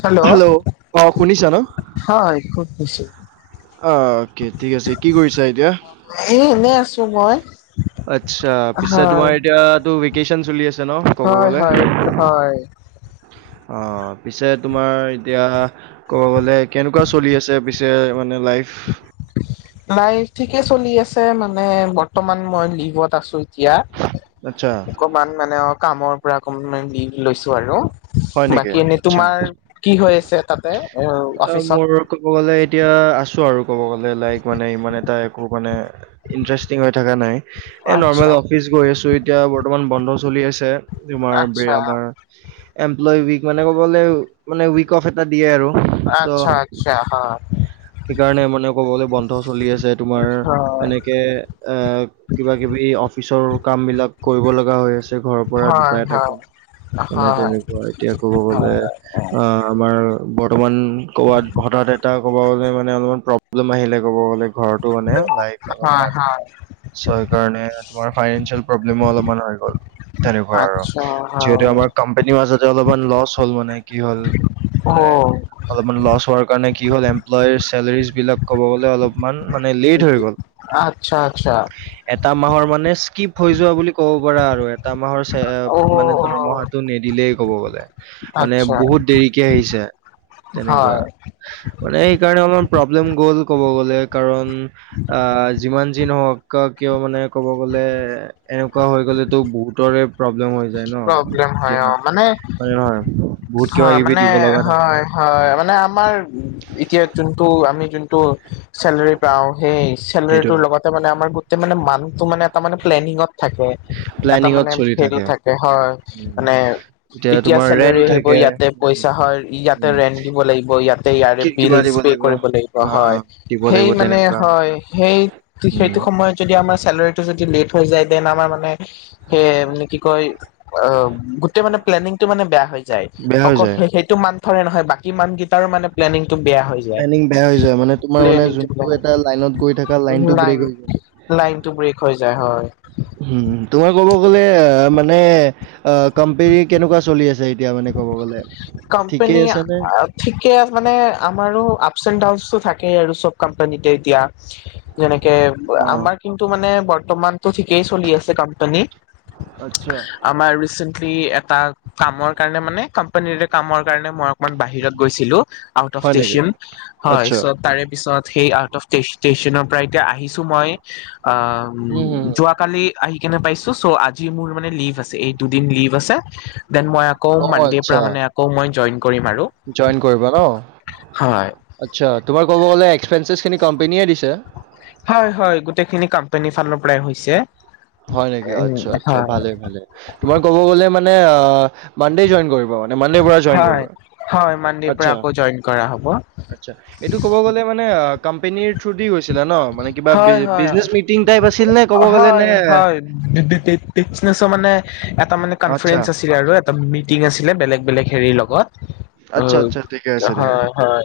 Hello, অঁ শুনিছা ন হয় কত হৈছে? অ', অ'কে ঠিক আছে কি কৰিছা এতিয়া? এ, এনেই আছো মই। আচ্ছা, পিছে হয় তোমাৰ এতিয়াতো ভেকেচন চলি আছে। জান ক'ব হয় গ'লে। হয় হয় অ', পিছে তোমাৰ এতিয়া ক'ব গ'লে কেনেকুৱা চলি আছে পিছে মানে লাইফ? নাই ঠিকে চলি আছে, মানে বৰ্তমান মই লিভত আছো এতিয়া। আচ্ছা। অকণমান মানে কামৰ পৰা অকণমান লিভ লৈছো আৰু। হয় নেকি বাকী এনেই আচ্ছা তোমাৰ কি হৈ আছে তাতে, এ আহ, মোৰ অফিচত। ক'ব গ'লে এতিয়া আছো আৰু ক'ব গ'লে লাইক মানে ইমান এটা একো মানে - ইণ্টাৰেষ্টিং হৈ থকা নাই। এ, নৰ্মেল আচ্ছা অফিচ গৈ আছো এতিয়া বৰ্তমান বন্ধ চলি আছে, তোমাৰ ব্ৰে আচ্ছা আমাৰ - এমপ্ল‌ই উইক, মানে ক'ব গলে মানে উইক অফ এটা দিয়ে আৰু। চ' আচ্ছা, আচ্ছা হা। সেইকাৰণে মানে ক'ব গ'লে বন্ধ চলি আছে, তোমাৰ হয় এনেকে আ - কিবা কিবি অফিচৰ কাম বিলাক কৰিব লগা হৈ আছে ঘৰৰ পৰা দুটা এটা - অ', নহয়। হয়, এতিয়া ক'ব গ'লে- অ', আমাৰ বৰ্তমান কবাত হঠাৎ এটা ক'ব গ'লে মানে অলপমান প্ৰব্লেম আহিলে ক'ব গ'লে - ঘৰতো মানে, লাইক হয় বাট। হয় চ্' সেইকাৰণে তোমাৰ ফাইনেঞ্চিয়েল প্ৰব্লেমো অলপমান গল। তেনেকুৱা আৰু, আচ্ছা যিহেতু হয় আমাৰ কাম - কোম্পানী মাজতে অলপমান লছ হ'ল মানে, কি হলে অ মানে - অলপমান লছ হোৱাৰ কাৰণে কি হ'ল এমপ্ল‌ই চেলাৰীজ বিলাক ক'ব গ'লে অলপমান মানে লেট হৈ গ'ল। আচ্ছা, আচ্ছা। এটা মাহৰ মানে স্কিপ হৈ যোৱা বুলি ক'ব পাৰা আৰু এটা মাহৰ চে অ, মানে অ' দৰমহা - টো নিদিলেই ক'ব গলে, মানে আচ্ছা বহুত দেৰিকে আহিছে তেনেকুৱা। হয় মানে সেইকাৰণে অলপমান প্ৰব্লেম গ'ল ক'ব গ'লে, কাৰণ - অ, যিমান যি নহওক কিয় মানে ক'ব গলে- এনেকুৱা হৈ গলেতো বহুতৰে প্ৰব্লেম হৈ যায় ন, প্ৰব্লেম হয় এতিয়া অ' মানে - হয় হয়, বহুত কিবা হয় কিবি মানে দিব লগা থাকে। হয় হয়, মানে আমাৰ এতিয়া যোনটো আমি যোনটো - চেলাৰী পাওঁ, সেই চেলৰীটোৰ সেইটোয়ে লগত - তা মানে আমাৰ গোটেই মানে মানুহটো মানে তা মানে প্লেনিঙত থাকে এটা প্লেনিঙত মানে চলি হেৰি থাকে - হয়, উম, মানে এতিয়া তোমাৰ চেলৰি ৰেন্ট আহিব থাকে ইয়াতে উম, পইচা হয় এইয়াত - ইতে উম, ৰেন্ট দিব লাগিব ইয়াতে ইয়াৰে কি কিবা বিলচ দিব পে কৰিব লাগিব অ হয়, দিব সেই লাগিব মানে তেনেকুৱা হয়। সেই উম, সেইটো সময় - সেই সময়ত যদি আমাৰ চেলাৰীটো যদি লেট হৈ যায় দেন আমাৰ মানে সে কি কয় - অ গোটেই মানে প্লেনিংটো মানে বেয়া হৈ যায়, বেয়া হৈ অকল যায় সে সেই - তো মান্থৰে নহয়, বাকী মান্থ কেইটাৰো মানে প্লেনিং টো বেয়া হৈ - প্লেনিং বেয়া হৈ যায়, মানে তোমাৰ মানে বেয়া যোনটো এটা লাইনত গৈ থাকা লাইনটো লাইন ব্ৰেক হৈ যায়। লাইনটো ব্ৰেক হৈ যায় হয়। হুম, তোমাৰ ক'ব গ'লে মানে অ কোম্পেনী কেনেকুৱা চলি আছে? এতিয়া মানে ক'ব গ'লে, কোম্পানী ঠিকেই আছে নে? ঠিকে মানে, আমাৰো আপচ এণ্ড ডাউনচটো থাকেই আৰু চব কোম্পানীতে এতিয়া। যেনেকে অ', আমাৰ কিন্তু মানে বৰ্তমানতো ঠিকেই চলি আছে কোম্পানী। আচ্ছা। আমাৰ ৰিচেণ্টলি এটা কামৰ কাৰণে মানে কোম্পানী কামৰ কাৰণে মই - মান বাহিৰত গৈছিলো, আউট অফ হয় নেকি? ষ্টেচন, হয় আচ্ছা, চ্ তাৰে পিছত - সেই আউট অফ ষ্ট ষ্টেচনৰ পৰা এতিয়া আহিছো মই উম, হুম, হুম। যোৱাকালি- আহি কেনে পাইছো, চ্' আজি মোৰ মানে লিভ আছে এই দুদিন লিভ আছে দেন মই - আকৌ অ', মানডিৰ আচ্ছা, পৰা মানে আকৌ মই জইন কৰিম আৰু। জইন কৰিবা ন হয় আচ্ছা তোমাৰ কব গলে এক্সপেনশ্বিছ খিনি কম্পেনীয়ে দিছে হয় হয় গোটেইখিনি কম্পেনীৰ ফালৰ পৰাই হৈছে হয় নেকি উম আচ্ছা আচ্ছা হয় ভালে ভালে তোমাৰ কব গলে মানে মানডে জইন কৰিব হয় হয় মানডেৰ পৰা আচ্ছা, আকৌ জইন কৰা হ'ব আচ্ছা এইটো ক'ব গ'লে মানে কম্পেনীৰ থ্ৰু দি গৈছিলা ন মানে কিবা হয়, বিজ হয়, বিজনেছ মিটিং টাইপ আছিল নে ক'ব গ'লে হয়, নে হয় বি বি বিজনেচৰ মানে এটা মানে আচ্ছা। কনফ্ৰেৰেঞ্চ আছিল আৰু এটা মিটিং আছিলে বেলেগ বেলেগ হেৰিৰ লগত আচ্ছা আচ্ছা ঠিকেই আছে দিয়া হয়, হয়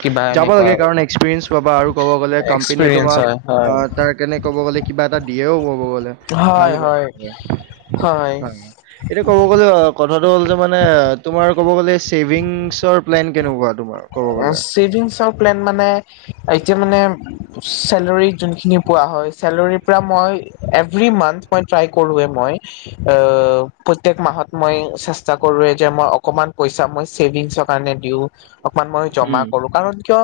কিবা যাব এনেকুৱা লাগে কাৰণ এক্সপিৰিয়েঞ্চ পাবা আৰু ক'ব গ'লে কম্পেনীয়ে এক্সপিৰিয়েঞ্চ তোমাক হয়, অ হয়, তাৰ কাৰণে ক'ব গ'লে কিবা এটা দিয়েও ক'ব গ'লে ভাল হয়, ক হয়, হয়নি হয়। এতিয়া ক'ব গ'লে কথাটো হ'ল কি মানে তোমাৰ ক'ব গ'লে স্কি ছেভিংছৰ প্লেন কেনেকুৱা তোমাৰ ক'ব গ'লে? ছেভিংছৰ প্লেন মানে এতিয়া মানে চেলৰী যোনখিন পোৱা হয় চেলৰীৰ পৰা মই এভৰি মান্থ মই ট্ৰাই কৰোৱে মই অ প্ৰত্যেক মাহত মই চেষ্টা কৰোৱে যে মই অকমান পইচা মই ছেভিংছত কাৰণে দিওঁ অকমান মই জমা উম, কৰো কাৰণ কিয়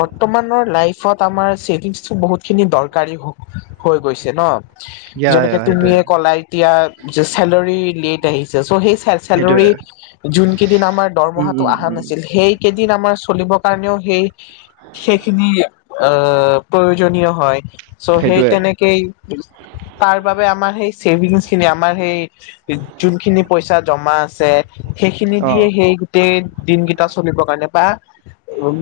বৰ্তমানৰ লাইফত আমাৰ ছেভিংছটো বহুতখিনি দৰকাৰী হৈ হৈ গৈছে ন ইয়া, যেনেকে ইয়া সেইটোয়ে, তুমিয়ে ক'লা এতিয়া যে চেলৰি লেট আহিছে চ' সেই হে চেলৰি সেইটোয়ে। যোন কেইদিন আমাৰ উম, দৰমহাটো উম, আহা উম, নাছিল সেই কেইদিন আমাৰ চলিব কাৰণেও সেই সেইখিনি অহ প্ৰয়োজনীয় হয় চ' সেই সেইটোয়ে। তেনে কেই তাৰ বাবে আমাৰ সেই ছেভিংচ খিনি আমাৰ সেই যোনখিনি পইচা জমা আছে সেইখিনি দিয়ে অ', সেই গোটেই দিনকেইটা চ চলিবৰ কাৰণে বা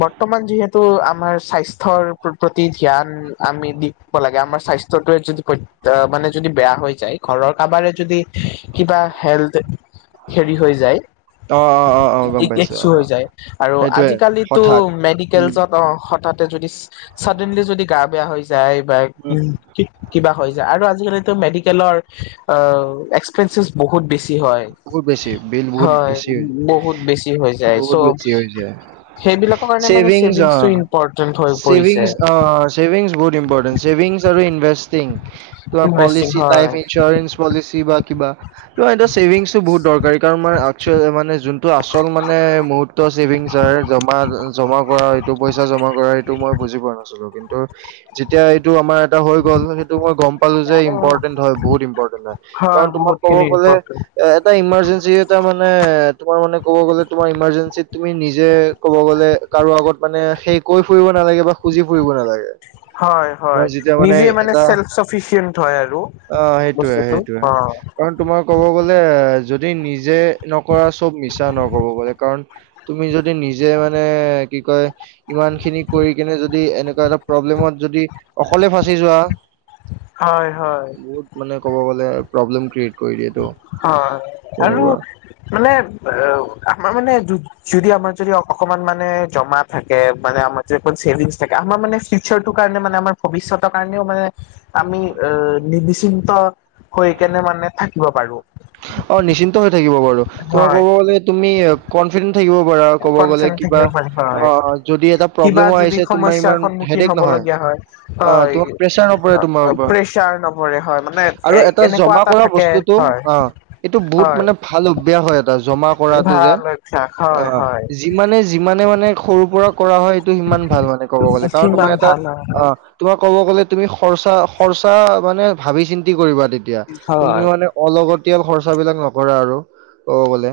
বৰ্তমান যিহেতু আমাৰ স্বাস্থ্যৰ প্ৰতি ধ্যান আমি দি ব লাগে আমাৰ স্বাস্থ্যটোৱে যদি ক অ মানে যদি বেয়া হৈ যায় ঘৰৰ কাবাৰে যদি কিবা হেল্থ হেৰি হৈ যায় অ', অ', অ', অ', গম কিকেত পাইছো। চ' হৈ অ', যায় আৰু সেইটোয়ে আজিকালিতো হঠাৎ। উম, মেডিকেলছত অ হঠাতে যদি অ চডেনলি যদি গা বেয়া হৈ যাই বাই কি উম, কি কিবা হৈ যায় আৰু আজিকালিতো মেডিকেলৰ অ এস্ক এক্সপেনচিছ বহুত বেছি হয় বহুত বেছি বিল বহুত হয় বেছি বহুত বেছি হৈ যায় চ' কি হৈছে সেইবিলাকৰ কাৰণে মানে চেভিংছ অ ছেভিংছটো ইম্পৰ্টেন্ট হৈ পৰিছে চেভিংছ অ চেভিংছ বহুত ইম্পৰ্টেণ্ট চেভিংছ তৰো ইনভেষ্টটিং তোমাৰ ইনভেষ্টিং পলিচি হয়। টাইপ ইঞ্চৰেঞ্চ পলিচি বা কিবা ত এটো চভিংছতো বহুত দৰকাৰী কাৰণ মই অকশয় মানে যোন টো আচল মানে মুহুৰ্ত চেভিংছ হয় জমা জমা কৰা এইটো পইচা জমা কৰা এইটো মই বুজি পোৱা নাছিলো কিন্তু যেতিয়া এইটো আমাৰ এটা হৈ গ'ল সেইটো মই গম পালো যে ইম্পৰ্টেণ্ট হয় বহুত ইম্পৰ্টেণ্ট হয় কাৰণ তোমাক বহুত ক'ব খিনি গলে ইম্পৰ্টেণ্ট এ এটা ইমাৰ্জেঞ্চি এটা মানে তোমাৰ মানে কব গলে তোমাৰ ইমাৰ্জেঞ্চিত তুমি নিজে কব গ'লে কাৰো আগত মানে সেই কৈ ফুৰিব নালাগে বা খুজি ফুৰিব নালাগে হয় হয় তোমাৰ যেতিয়া নিজে মানে এটা চেল্ফ চফিচিয়েণ্ট হয় আৰু অ সেইটোয়ে বস্তুটো সেইটোয়ে অ কাৰণ তোমাৰ ক'ব গ'লে যদি নিজে নকৰা চব মিছা নকব গলে কাৰণ। তুমি যদি নিজে মানে কি কয়। ইমান খিনি কৰি কিনে যদি এনেকুৱা এটা প্ৰব্লেমত যদি অকলে ফঁচি যোৱা। হয় হয়। বহুত মানে ক'ব গ'লে প্ৰব্লেম ক্ৰিয়েট কৰি দিয়েতটো। হয় আৰু মানে আমাৰ মানে। যদি আমাৰ যদি অকমান মানে জমা থাকে, মানে আমাৰ যদি অছেভিং থাকে আমাৰ মানে। সেইটো কাৰণে মানে আমাৰ ভৱিষ্যতৰ কাৰণেও মানে। আমি আহ নিবি্চিন্ত হৈ কেনে মানে থাকিব পাৰো। অ' নিশ্চিন্ত হৈ থাকিব পাৰো, তোমাৰ হয় কব গলে তুমি। কনফিডেন্ থাকিব পাৰা আৰু ক'ব গলে, কনফিডেন্ট কিবা থাকিব পাৰি অ হয় যদি এটা কিবা প্ৰব্লেম যদি আহিছে। তোমাৰ সমস্যাৰ ইমান সন্মুখীন হেডএক নহয়, হবলগীয়া হয় অ' হয় তোমাৰ প্ৰেচাৰ নপৰে তোমাৰ ওপৰত। প্ৰেচাৰ নপৰে হয় মানে আৰু এ এটা এনেকুৱা জমা কৰা থাকে বস্তুতটো। হয় অ' এইটো বহুত হয় মানে ভাল অভ্যাস হয় এটা জমা কৰাটো যে, ভাল অভ্যাস হয় অ' হয়। যিমানে যিমানে মানে সৰু পৰা কৰা হয় এইটো সিমান ভাল মানে ক'ব গলে কাৰণ কিমান তোমাৰ এটা ভাল হয় অ' তোমাক কব গ'লে তুমি সৰচা খৰ্চা মানে ভাবি চিন্তি কৰিবা তেতিয়া তুমি হয় মানে। অলগতিয়াল খৰচ বিলাক নকৰা আৰু ক'ব গলে,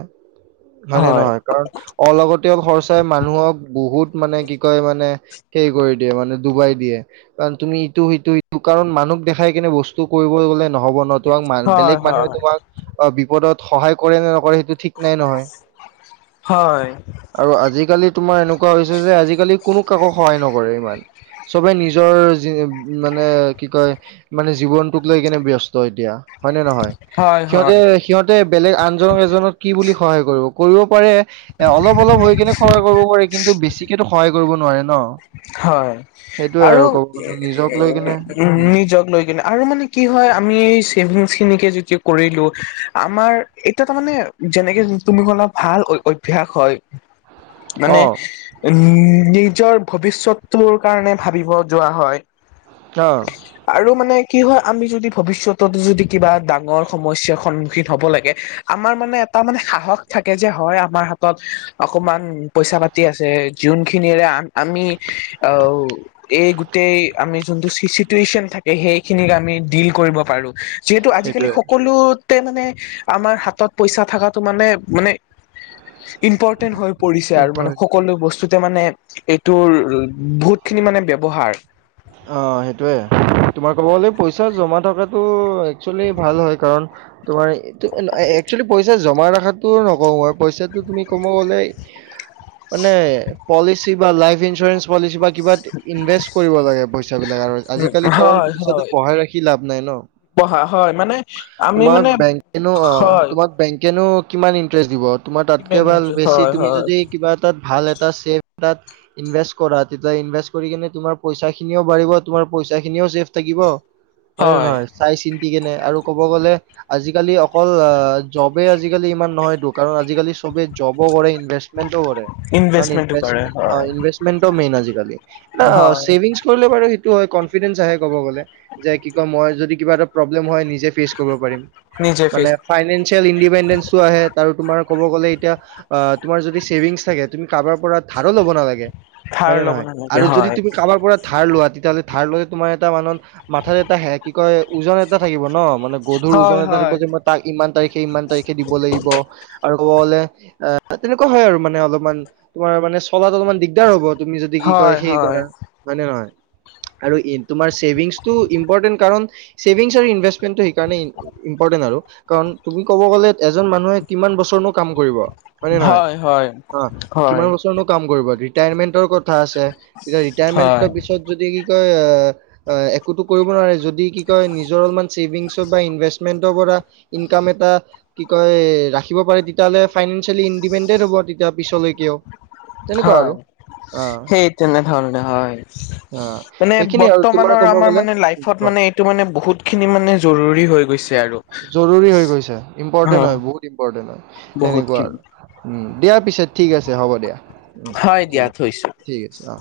হয়নে হয় নহয়। কাৰণ অলগতিয় খৰচাই মানুহক বহুত মানে কি কয় মানে। সে কৰি দিয়ে মানে ডুবাই দিয়ে। তুমি ইটো সিটো ইটো কাৰণ মানুহক দেখাই কেনে বস্তু কৰিব গলে নহব ন। তোমাক বেলেগ হয় মানুহে হয় তোমাক অ' বিপদত সহায় কৰে নে নকৰে সেইটো। ঠিক নাই নহয়। হয় আৰু আজিকালি তোমাৰ এনেকুৱা হৈছে যে, আজিকালি কোনো কাকো সহায় নকৰে ইমান। চবে নিজৰ মানে কি কয়। মানে জীৱনটোক লৈ কেনে ব্যস্ত এতিয়া হয় নে নহয়? হয় হয় সিহঁতে- সিহঁতে বেলেগ আনজনক এজনক কি বুলি সহায় কৰিব কৰিব পাৰে। এ' অলপ অলপ হৈ কেনে সহায় কৰিব পাৰে কিন্তু বেছিকেতো সহায় কৰিব নোৱাৰে ন। হয়, সেইটোয়ে আৰু ক'ব গ'লে নিজক লৈ কিনে উম নিজক লৈ কিনে। আৰু মানে কি হয় আমি এই চেভিংছখিনিকে যে কৰিলোঁ আমাৰ। এতিয়া তাৰ মানে যেনেকে তুমি কলা ভাল অভ্যয়াস হয়। অ মানে নিজৰ ভৱিষ্যতটোৰ কাৰণে ভাবিব যোৱা হয়। অঁ। আৰু মানে কি হয় আমি যদি ভৱিষ্যতত যদি কিবা ডাঙৰ সমস্যাৰ সন্মুখীন হব লাগে। আমাৰ মানে এটা মানে সাহস থাকে যে হয় আমাৰ হাতত অকমান পইচা পাতি। আছে যোনখিনিৰে আমি আহ এই। গোটেই আমি যোনটো থাকে সেইখিনিক আমি ডিল কৰিব পাৰো। যিহেতু আজিকালি সেইটোয়ে সকলো। মানে আমাৰ হাতত পইচা থকাটো মানে - মানে। ইম্পৰ্টেণ্ট হৈ পৰিছে আৰু মানে ইম্পৰ- সকলো বস্তুতে মানে। তোৰ বহুতখিনি মানে ব্যয়ৱহাৰ। অ' সেইটোৱে তোমাৰ ক'ব গ'লে পইচা জমা থকাটো একচুৱেলি ভাল হয় কাৰণ। তোমাৰ একচুৱেলি পইচা জমা ৰখাতটো নকওঁ মই পইচাটো তুমি কমব গলে। মানে পলিচি বা, লাইফ ইঞ্চৰেস পলিচি বা। কিবা ইনভেষ্ট কৰিব লাগে, পইচা বিলাক আৰু আজিকালি কাৰণ পইচাটো বঢ়াই ৰাখি লাভ নাই ন। বহা হয় মানে আমি তোমাক মানে বেংকেনো অ হয় তোমাক বেংকেনো কিমান ইন্টাৰেষ্ট দিব তোমাৰ তাতকে কিমান ভাল ইন্টাৰেষ্ট বেছি হয় তুমি হয় যদি কিবা এটাত ভাল এটা চেফ তাত ইনভেষ্ট কৰা তেতিয়া ইনভেষ্ট কৰি কিনে তুমাৰ পইচা খিনিও বাঢ়িব তোমাৰ পইচা খিনিও চেফ থাকিব হয় নে নহয় চাই চিন্তি কেনে আৰু ক'ব গ'লে আজিকালি অকল আহ জবে আজিকালি ইমান নহয় টো কাৰণ আজিকালি চবে জবো কৰে ইনভেষ্টমেণ্টও কৰে অ ইনভেষ্টমেন্টটো ইনভমেণ্ট কৰে মেইন অ হয় ইনভে্টমেণ্টও মেইন আজিকালি অ হয় ছেভিংছ কৰিলে বাৰু সেইটো হয় কনফিডেন্ঞ্চ আহে ক'ব গ'লে যে কি কয় মই যদি কিবা এটা প্ৰবলেম হয় নিজে ফেচ কৰিব পাৰিম নিজে মানে ফিজ ফাইনেন্সিয়েল ইণ্ডিপেণ্ডেন্সও আহে আৰু তোমাৰ ক'ব গ'লে এতিয়া আ তোমাৰ যদি ছেভিংছ থাকে তুমি কাৰবাৰ পৰা ধাৰো ল'ব নালাগে ধাৰ হয় নে ল'ব নহয় নালাগে আৰু যদি হয় তুমি কাৰবাৰ পৰা ধাৰ লোৱা তেতিয়াহ'লে ধাৰ লৈ তোমাৰ এটা মানত মাথাত এটা হে কি কয় ওজন এটা থাকিব ন মানে গধুৰ হয় ওজন এটা থাকিব হয় যে মই তাক ইমান তাৰিখে ইমান তাৰিখে দিব লাগিব আৰু ক'ব গলে আ তেনেকুৱা হয় আৰু মানে অলপমান তোমাৰ মানে চলাত অলপমান দিগদাৰ হ'ব তুমি যদি কি কয় হয় সেই কৰা হয় হয় নে নহয় আৰু ই তোমাৰ চছেভিংছটো ইম্পৰ্টেণ্ট কাৰন ছেভিংছ আৰু ইনভেছ টেণ্টো এই কাৰনে ইম্পৰ্টেণ্ট আৰু কাৰণ তুমি ক'ব গ'লে এজন মানুহে কিমান বছৰ নো কাম কৰিব হয় নে নহয় হয় হয় অ কিমান হয় বচ ছৰ নো কাম কৰিব ৰিটায়াৰমেন্টৰ কথা আছে তেতিয়া হয় ৰিটায়াৰমেন্টৰ পিছত যদি কি কয় অ আ একোতো কৰিব নোৱাৰে যদি কি কয় নিজৰ অলপমান চছেভিংছৰ বা ইনভেষ্টমেণ্টৰ পৰা ইনকাম এটা কি কয় ৰাখিব পাৰে তেতিয়াহ'লে ফাইনেনচিয়েলি ইণ্ডিপেণ্ডেট হ'ব তেতিয়া পিছলেকেও হয় সেই তেনেধৰণে হয় অ' মানে সেইখিনি আৰু তোমাৰ বৰ্তমানৰ ক'ব আমাৰ গ'লে মানে লাইফত মানে এইটো মানে বহুত খিনি মানে জৰুৰী হৈ গৈছে আৰু জৰুৰী হৈ গৈছে ইম্পৰ্টেণ্ট হয় বহুত ইম্পৰ্টেণ্ট হয় বহুত তেনেকুৱা খিনি আৰু উম দিয়াৰ পিছত ঠিক আছে হ'ব দিয়া উম হয় দিয়া ঠিক থৈছো ঠিক আছে অ'